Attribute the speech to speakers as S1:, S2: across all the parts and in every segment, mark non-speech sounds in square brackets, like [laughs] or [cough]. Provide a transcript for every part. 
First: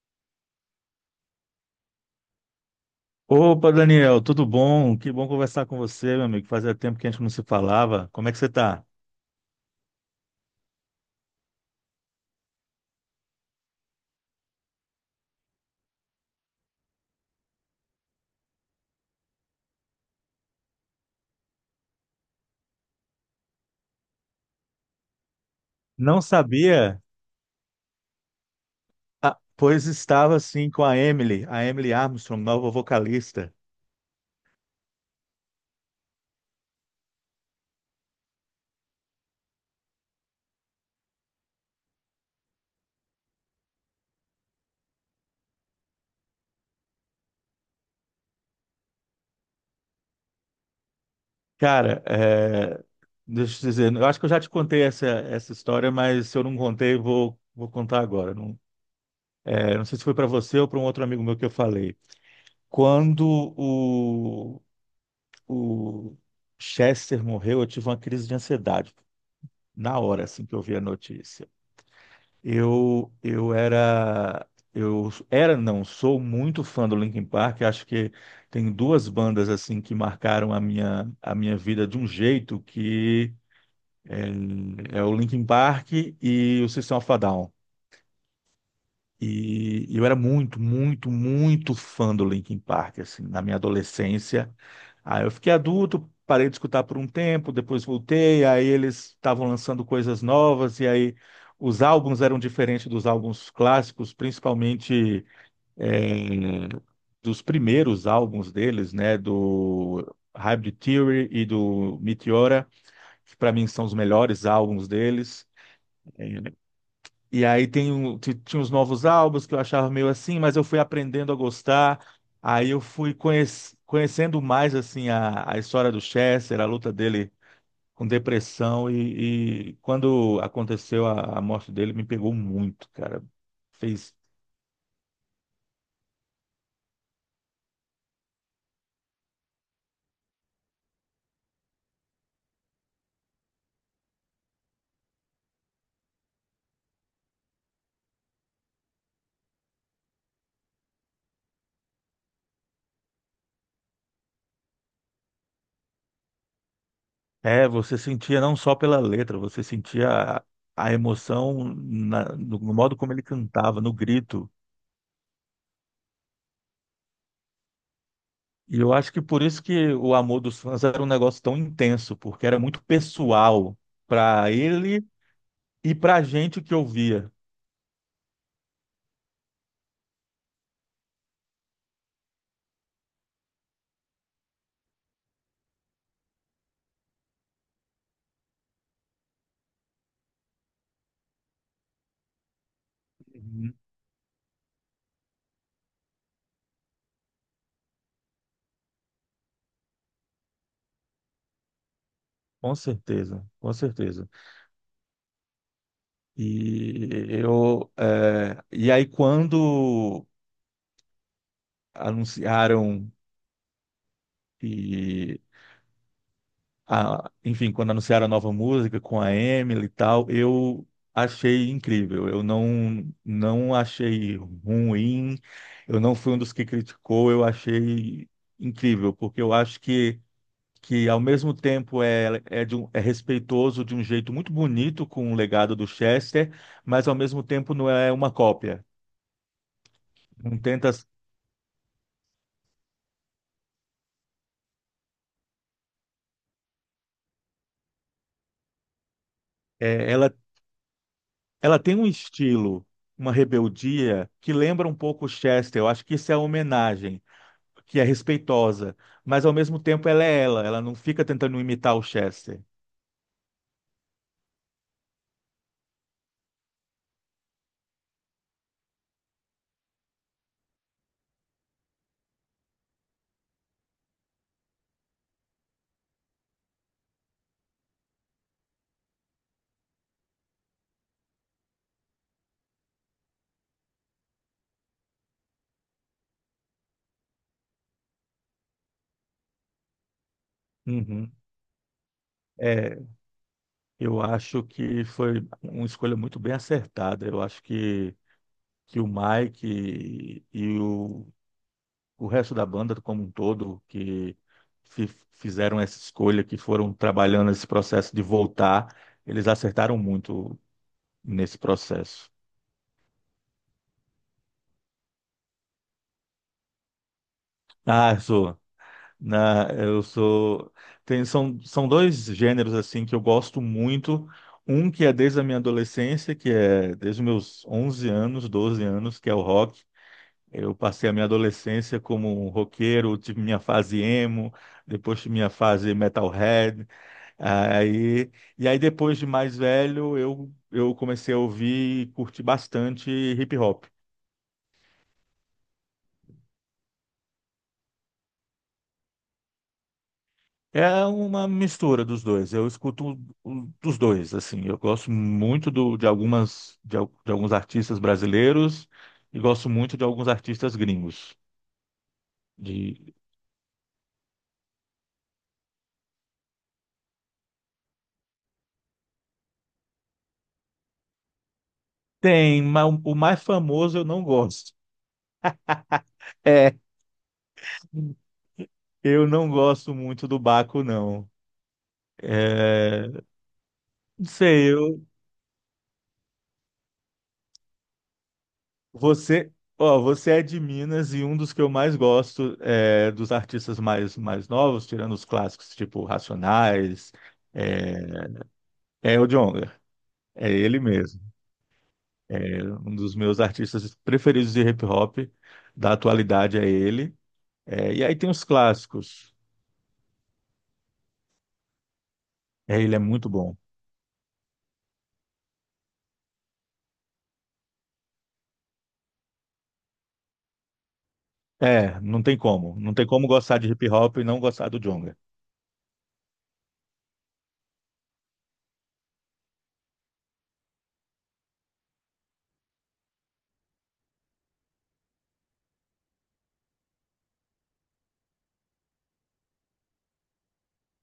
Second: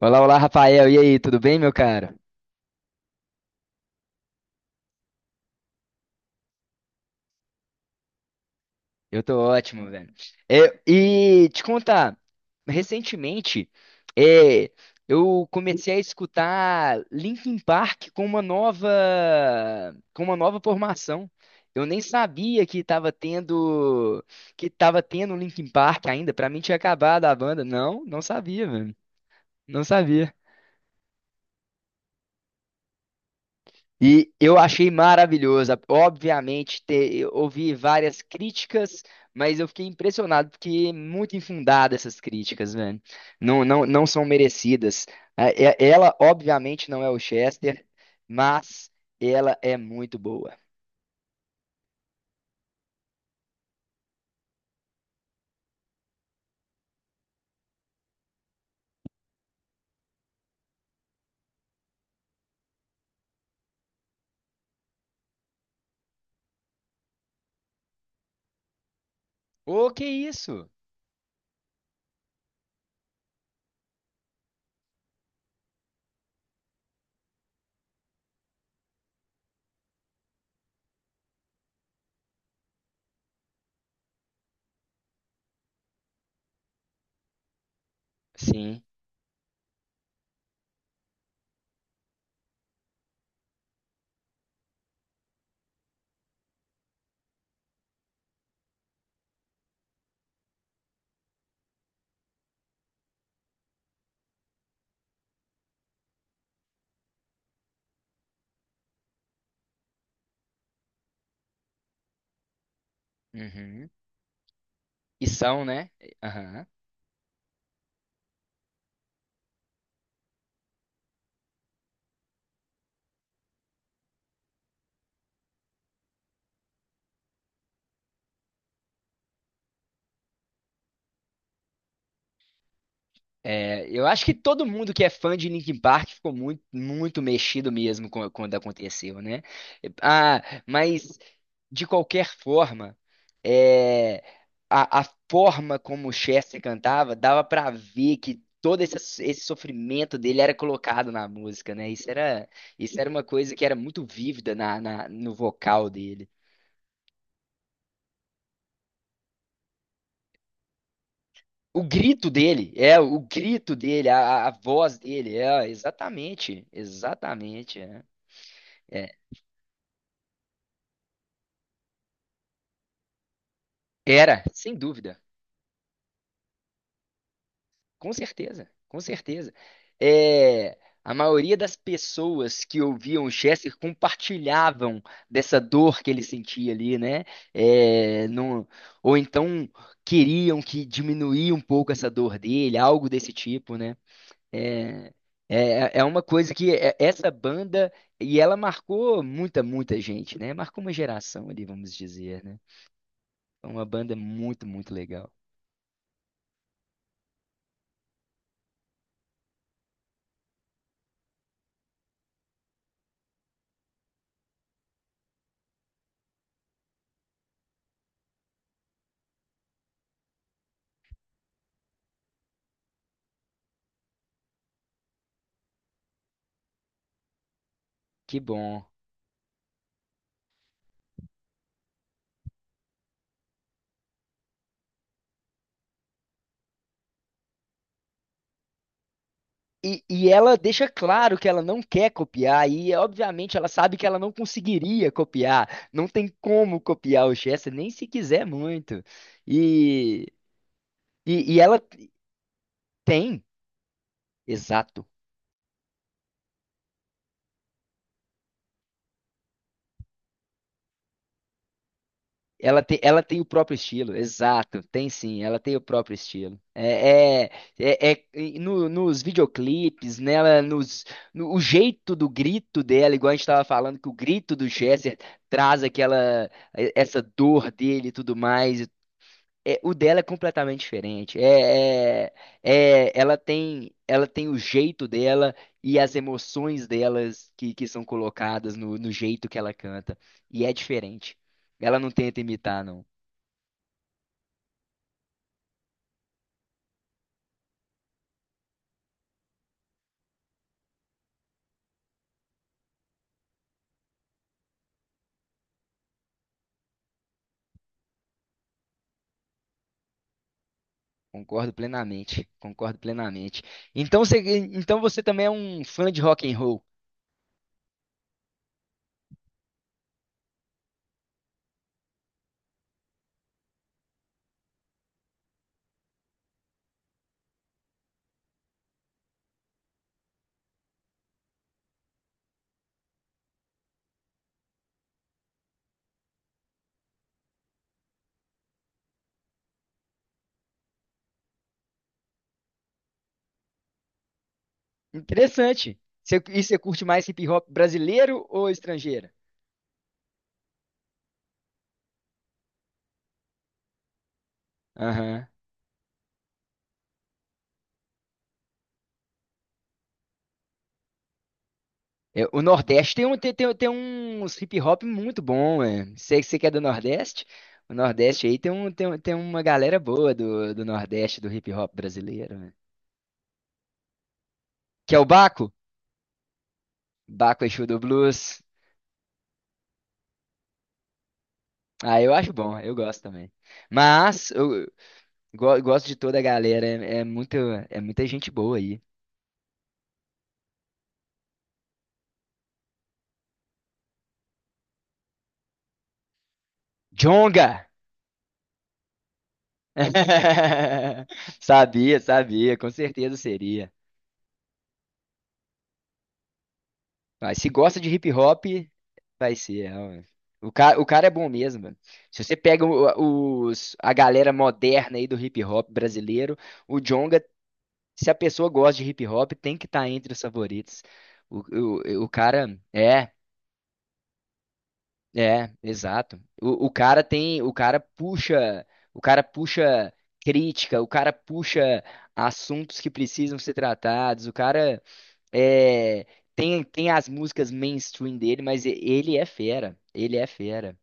S1: Olá, olá, Rafael. E aí, tudo bem, meu cara?
S2: Opa, Daniel, tudo bom? Que bom conversar com você, meu amigo. Fazia tempo que a gente não se falava. Como é que você tá?
S1: Eu tô ótimo, velho. E te contar, recentemente, é, eu comecei a escutar Linkin Park com uma nova formação. Eu nem sabia que tava tendo Linkin Park
S2: Não
S1: ainda. Pra mim tinha
S2: sabia?
S1: acabado a banda. Não, não sabia, velho.
S2: Ah,
S1: Não
S2: pois
S1: sabia.
S2: estava sim com a Emily Armstrong, nova vocalista.
S1: E eu achei maravilhosa. Obviamente, eu ouvi várias críticas, mas eu fiquei impressionado, porque é muito infundada essas críticas, velho. Não, não, não são merecidas. Ela, obviamente, não é o Chester, mas ela é muito boa.
S2: Cara, é, deixa eu te dizer, eu acho que eu já te contei essa história, mas se eu não contei, vou contar agora. Não, é, não sei se foi para você ou para um outro amigo meu que eu falei. Quando o Chester morreu, eu tive uma crise de ansiedade.
S1: Ô,
S2: Na
S1: que
S2: hora assim que eu
S1: isso?
S2: vi a notícia. Eu era, não, sou muito fã do Linkin Park. Acho que tem duas bandas assim que marcaram a minha vida de um jeito que é o Linkin Park e o System of a Down.
S1: Sim.
S2: E eu era muito, muito, muito fã do Linkin Park assim, na minha adolescência. Aí eu fiquei adulto, parei de escutar por um tempo, depois voltei, aí eles estavam lançando coisas novas, e aí os álbuns eram diferentes dos álbuns clássicos, principalmente eh, dos primeiros álbuns deles, né, do Hybrid Theory e do Meteora, que para mim são
S1: Uhum.
S2: os melhores álbuns
S1: E
S2: deles.
S1: são, né? Aham.
S2: E aí tinha os novos álbuns que eu achava meio assim, mas eu fui aprendendo a gostar. Aí eu fui conhecendo mais assim a história do Chester, a luta dele com depressão e quando aconteceu a morte dele me pegou muito, cara.
S1: É, eu
S2: Fez,
S1: acho que todo mundo que é fã de Linkin Park ficou muito, muito mexido mesmo quando aconteceu, né? Ah, mas de qualquer forma, é, a forma como o Chester cantava dava pra ver que todo esse sofrimento dele era colocado na música, né? Isso era uma coisa que era muito vívida no vocal dele.
S2: você sentia não só pela letra, você sentia a, a emoção
S1: O grito
S2: na- no,
S1: dele,
S2: no modo
S1: é,
S2: como
S1: o
S2: ele
S1: grito
S2: cantava, no
S1: dele, a
S2: grito.
S1: voz dele, exatamente, exatamente, é.
S2: E eu acho
S1: É,
S2: que por isso que o amor dos fãs era um negócio tão intenso, porque era muito pessoal
S1: era,
S2: para
S1: sem
S2: ele
S1: dúvida,
S2: e para a gente que ouvia.
S1: com certeza, com certeza. É, a maioria das pessoas que ouviam o Chester compartilhavam dessa dor que ele sentia ali, né? É, ou então queriam que diminuía um pouco essa dor dele, algo desse
S2: Uhum.
S1: tipo, né? É, é uma coisa essa banda, e ela marcou muita, muita gente, né? Marcou uma geração ali, vamos dizer, né?
S2: Com certeza,
S1: É
S2: com
S1: uma banda
S2: certeza.
S1: muito, muito legal.
S2: E aí quando anunciaram que enfim, quando anunciaram a nova música com a Emily e tal, eu achei incrível. Eu não achei ruim, eu não fui um dos que criticou, eu achei
S1: Que bom.
S2: incrível, porque eu acho que ao mesmo tempo é respeitoso de um jeito muito bonito com o legado do Chester, mas ao mesmo tempo não é uma cópia.
S1: E ela
S2: Não
S1: deixa
S2: tenta,
S1: claro que ela não quer copiar, e obviamente ela sabe que ela não conseguiria copiar, não tem como copiar o Chester, nem se quiser muito.
S2: é,
S1: E,
S2: ela,
S1: e
S2: ela
S1: ela
S2: tem um estilo, uma
S1: tem,
S2: rebeldia que lembra um
S1: exato,
S2: pouco o Chester. Eu acho que isso é uma homenagem, que é respeitosa, mas ao mesmo tempo ela é ela, ela não fica tentando imitar o Chester.
S1: ela tem o próprio estilo, exato, tem sim, ela tem o próprio estilo. E nos videoclipes, nela, nos, no, o jeito do grito dela, igual a gente estava falando, que o grito do Chester traz aquela, essa dor dele e tudo mais. É, o dela é completamente diferente. Ela tem o jeito dela e as emoções delas que são colocadas no jeito que ela canta. E é
S2: Uhum.
S1: diferente. Ela não tenta imitar,
S2: É,
S1: não.
S2: eu acho que foi uma escolha muito bem acertada. Eu acho que o Mike e o resto da banda como um todo que fizeram essa escolha, que foram trabalhando esse processo de voltar, eles acertaram muito nesse
S1: Concordo
S2: processo.
S1: plenamente. Concordo plenamente. Então você, então você também é um fã de rock and roll.
S2: Ah, Zoa. Na, eu sou. Tem, são dois gêneros assim que eu gosto muito. Um que é desde a minha adolescência, que é desde os meus 11 anos, 12 anos, que é o rock. Eu passei a minha adolescência como um roqueiro, tive minha fase emo, depois tive minha fase metalhead. Aí, e aí depois de mais velho, eu comecei a ouvir e curtir bastante hip hop.
S1: Interessante. Você curte mais hip hop brasileiro ou estrangeiro?
S2: É uma mistura dos dois. Eu escuto dos dois, assim. Eu gosto muito do- de algumas de, al- de alguns artistas brasileiros e gosto muito de alguns artistas gringos.
S1: É, o Nordeste
S2: De-
S1: tem, um, tem, tem, tem uns hip hop muito bom, é. Você que é do Nordeste? O Nordeste aí tem uma galera boa do Nordeste, do hip hop brasileiro,
S2: Tem,
S1: né?
S2: mas o mais famoso eu não gosto.
S1: Que é o Baco?
S2: [laughs] É,
S1: Baco Exu do Blues.
S2: eu não gosto muito do Baco, não.
S1: Ah, eu acho bom, eu gosto
S2: É,
S1: também.
S2: não
S1: Mas
S2: sei,
S1: eu gosto de toda a galera, é muita gente boa aí.
S2: você, ó, você é de Minas e um dos que eu mais gosto é, dos artistas mais novos, tirando os clássicos, tipo Racionais,
S1: Jonga.
S2: é, é o Djonga, é ele mesmo.
S1: [laughs] Sabia,
S2: É
S1: sabia, com
S2: um dos
S1: certeza
S2: meus
S1: seria.
S2: artistas preferidos de hip hop, da atualidade é ele.
S1: Vai, se
S2: É,
S1: gosta
S2: e
S1: de
S2: aí
S1: hip
S2: tem os
S1: hop,
S2: clássicos.
S1: vai ser. É, ó, o cara é bom mesmo, mano. Se você
S2: É,
S1: pega
S2: ele é muito bom.
S1: a galera moderna aí do hip hop brasileiro, o Djonga, se a pessoa gosta de hip hop, tem que estar entre os favoritos. O,
S2: É, não
S1: o, o
S2: tem
S1: cara
S2: como. Não tem como
S1: é,
S2: gostar de hip hop e não gostar do Djonga.
S1: exato. O cara tem, o cara puxa crítica, o cara puxa assuntos que precisam ser tratados. O cara é, tem as músicas mainstream dele, mas ele é fera. Ele é fera.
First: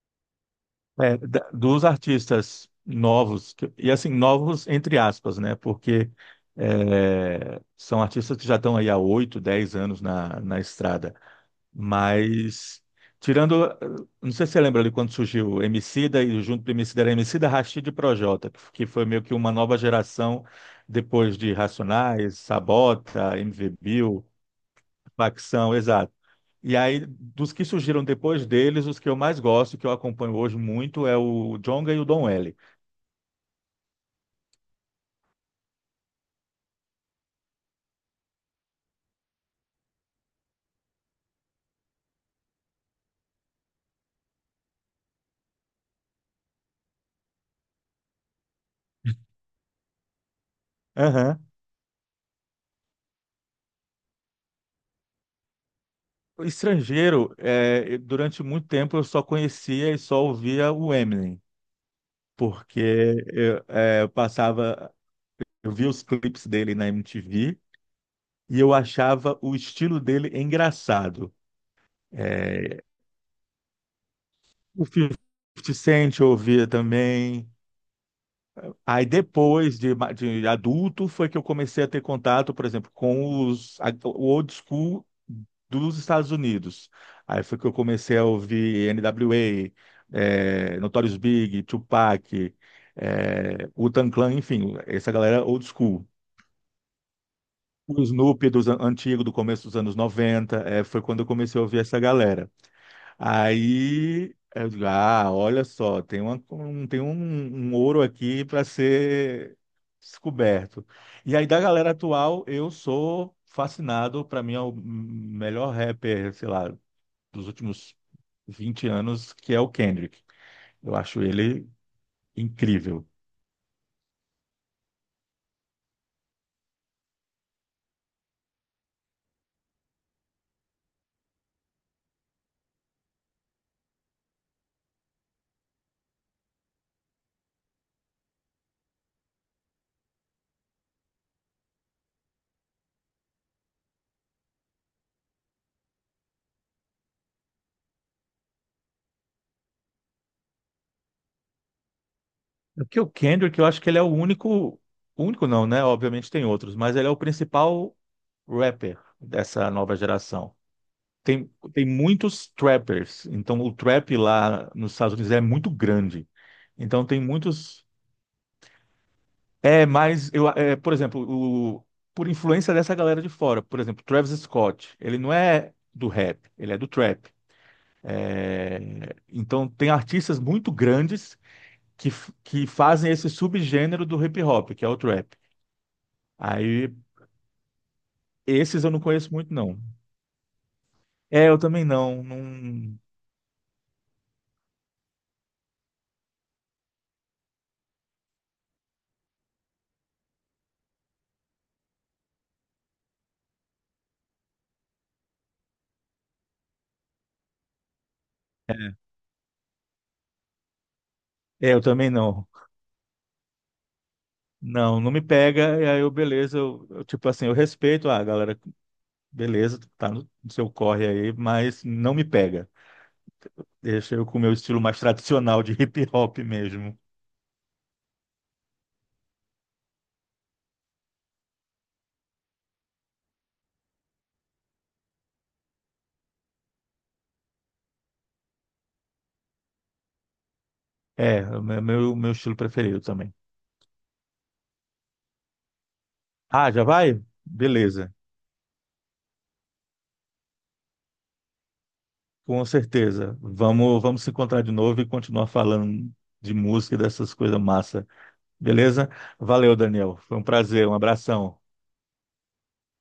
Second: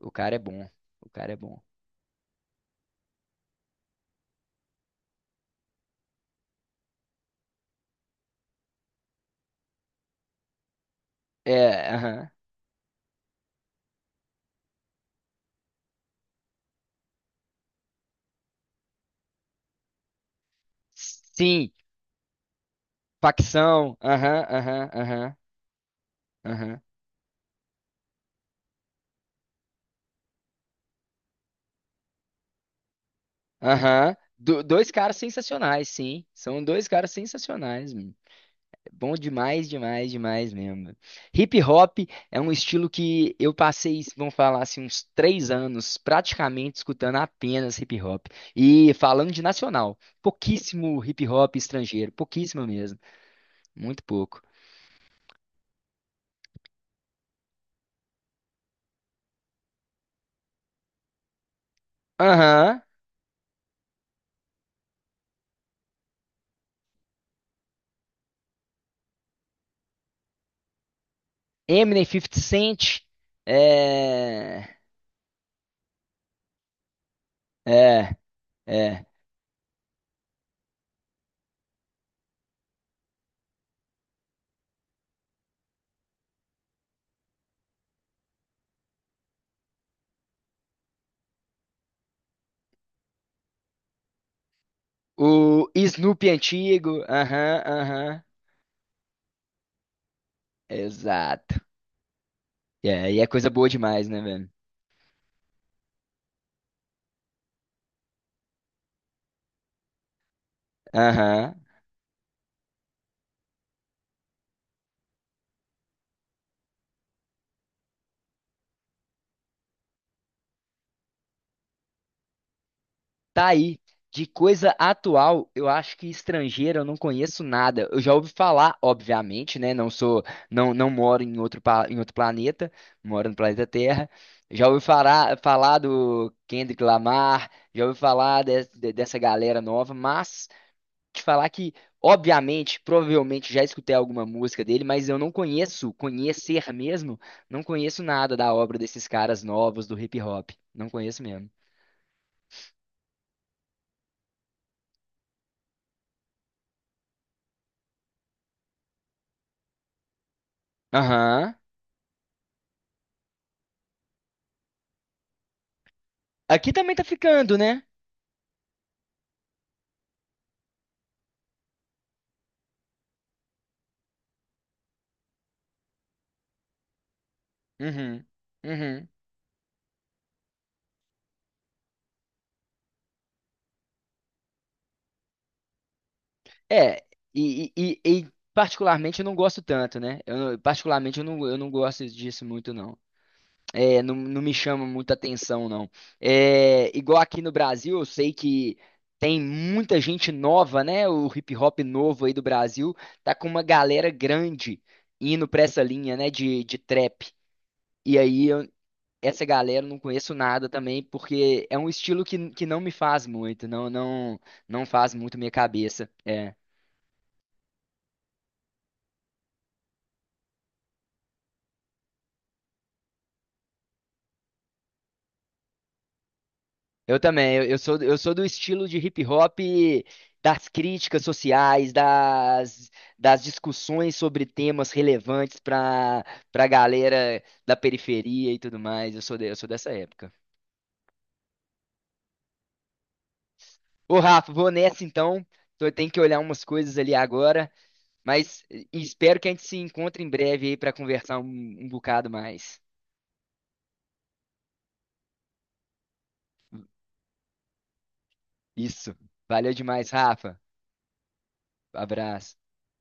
S1: O cara é bom. O
S2: É,
S1: cara é bom.
S2: dos artistas novos, que- e assim, novos entre aspas, né? Porque é, são artistas que já estão aí há 8, 10 anos na estrada.
S1: É, aham.
S2: Mas, tirando, não sei se você lembra ali quando surgiu o Emicida e junto do Emicida era Emicida, Rashid e Projota, que foi meio que uma nova geração depois de
S1: Sim,
S2: Racionais, Sabota, M V
S1: facção.
S2: Bill,
S1: Aham, aham, aham,
S2: Facção, exato. E
S1: aham,
S2: aí, dos que surgiram depois deles, os que eu mais gosto, que eu acompanho hoje muito, é o Djonga e o Don L.
S1: aham. Dois caras sensacionais, sim. São dois caras sensacionais. Bom demais, demais, demais mesmo. Hip hop é um estilo que eu passei, vamos falar assim, uns 3 anos praticamente escutando apenas hip hop. E falando de nacional, pouquíssimo hip
S2: Aham.
S1: hop estrangeiro, pouquíssimo mesmo, muito pouco.
S2: O Estrangeiro, durante muito tempo eu só conhecia e só ouvia o Eminem, porque
S1: Aham,
S2: eu passava. Eu vi os clipes dele na MTV e eu achava o estilo dele engraçado.
S1: Eminem fifty
S2: É,
S1: Cent, é.
S2: o 50 Cent eu ouvia também.
S1: É, é.
S2: Aí depois de adulto foi que eu comecei a ter contato, por exemplo, com o old school dos Estados Unidos. Aí foi que eu comecei a ouvir NWA, é, Notorious Big, Tupac, é, Wu-Tang Clan, enfim, essa galera old
S1: O
S2: school.
S1: Snoop antigo, aham,
S2: O
S1: aham,
S2: Snoopy dos antigo, do começo dos anos 90 foi quando eu
S1: exato.
S2: comecei a ouvir essa galera.
S1: É, e é coisa boa demais, né,
S2: Aí,
S1: velho?
S2: eu digo, ah, olha só, tem uma, um, tem um, um ouro aqui para ser descoberto. E aí,
S1: Aham.
S2: da galera atual, eu sou fascinado, para mim é o melhor rapper, sei lá, dos últimos 20 anos, que é o Kendrick. Eu acho ele incrível.
S1: Tá aí. De coisa atual, eu acho que estrangeira eu não conheço nada. Eu já ouvi falar, obviamente, né? Não, não moro em outro planeta, moro no planeta Terra. Já ouvi falar do Kendrick Lamar, já ouvi falar dessa galera nova, mas te falar que, obviamente, provavelmente já escutei alguma música dele, mas eu não conheço, conhecer mesmo, não conheço nada da obra desses caras novos do hip hop. Não conheço mesmo.
S2: Porque o Kendrick, eu acho que ele é o único, único não, né? Obviamente tem outros, mas ele é o principal rapper dessa nova geração. Tem,
S1: Aham.
S2: tem muitos trappers, então o trap lá nos Estados Unidos é muito grande.
S1: Aqui também tá
S2: Então tem
S1: ficando, né?
S2: muitos. É, mas eu, é, por exemplo, o, por influência dessa galera de fora, por exemplo, Travis Scott, ele não é do rap, ele é do trap.
S1: Uhum.
S2: É,
S1: Uhum.
S2: então tem artistas muito grandes que fazem esse subgênero do hip hop, que é o trap. Aí
S1: É, e
S2: esses eu não
S1: particularmente eu
S2: conheço
S1: não
S2: muito,
S1: gosto
S2: não.
S1: tanto, né? Eu, não- Particularmente eu não,
S2: É,
S1: eu
S2: eu
S1: não
S2: também
S1: gosto
S2: não.
S1: disso muito, não.
S2: Não.
S1: É, não, não me chama muita atenção, não. É, igual aqui no Brasil, eu sei que tem muita gente nova, né? O hip hop novo aí do Brasil tá com uma galera grande indo pra essa linha, né? De trap. E aí eu, essa galera eu não conheço nada também, porque
S2: É,
S1: é
S2: eu
S1: um
S2: também
S1: estilo
S2: não.
S1: que não me faz muito, não
S2: Não, não
S1: faz
S2: me
S1: muito minha
S2: pega, e aí
S1: cabeça.
S2: eu,
S1: É.
S2: beleza, eu, tipo assim, eu respeito, ah, galera, beleza, tá no seu corre aí, mas não me pega. Deixa eu com o meu estilo mais tradicional de hip hop mesmo.
S1: Eu também, eu sou do estilo de hip hop das críticas sociais, das discussões sobre temas relevantes para galera da periferia e tudo mais. Eu sou dessa época.
S2: É, o meu, meu estilo preferido também.
S1: Ô, Rafa, vou nessa então. Eu tenho que olhar umas
S2: Ah, já
S1: coisas ali
S2: vai?
S1: agora,
S2: Beleza,
S1: mas e espero que a gente se encontre em breve aí para conversar um bocado
S2: com
S1: mais.
S2: certeza. Vamos se encontrar de novo e continuar falando de música e dessas coisas massa. Beleza?
S1: Isso. Valeu
S2: Valeu,
S1: demais,
S2: Daniel. Foi um
S1: Rafa.
S2: prazer, um abração.
S1: Abraço.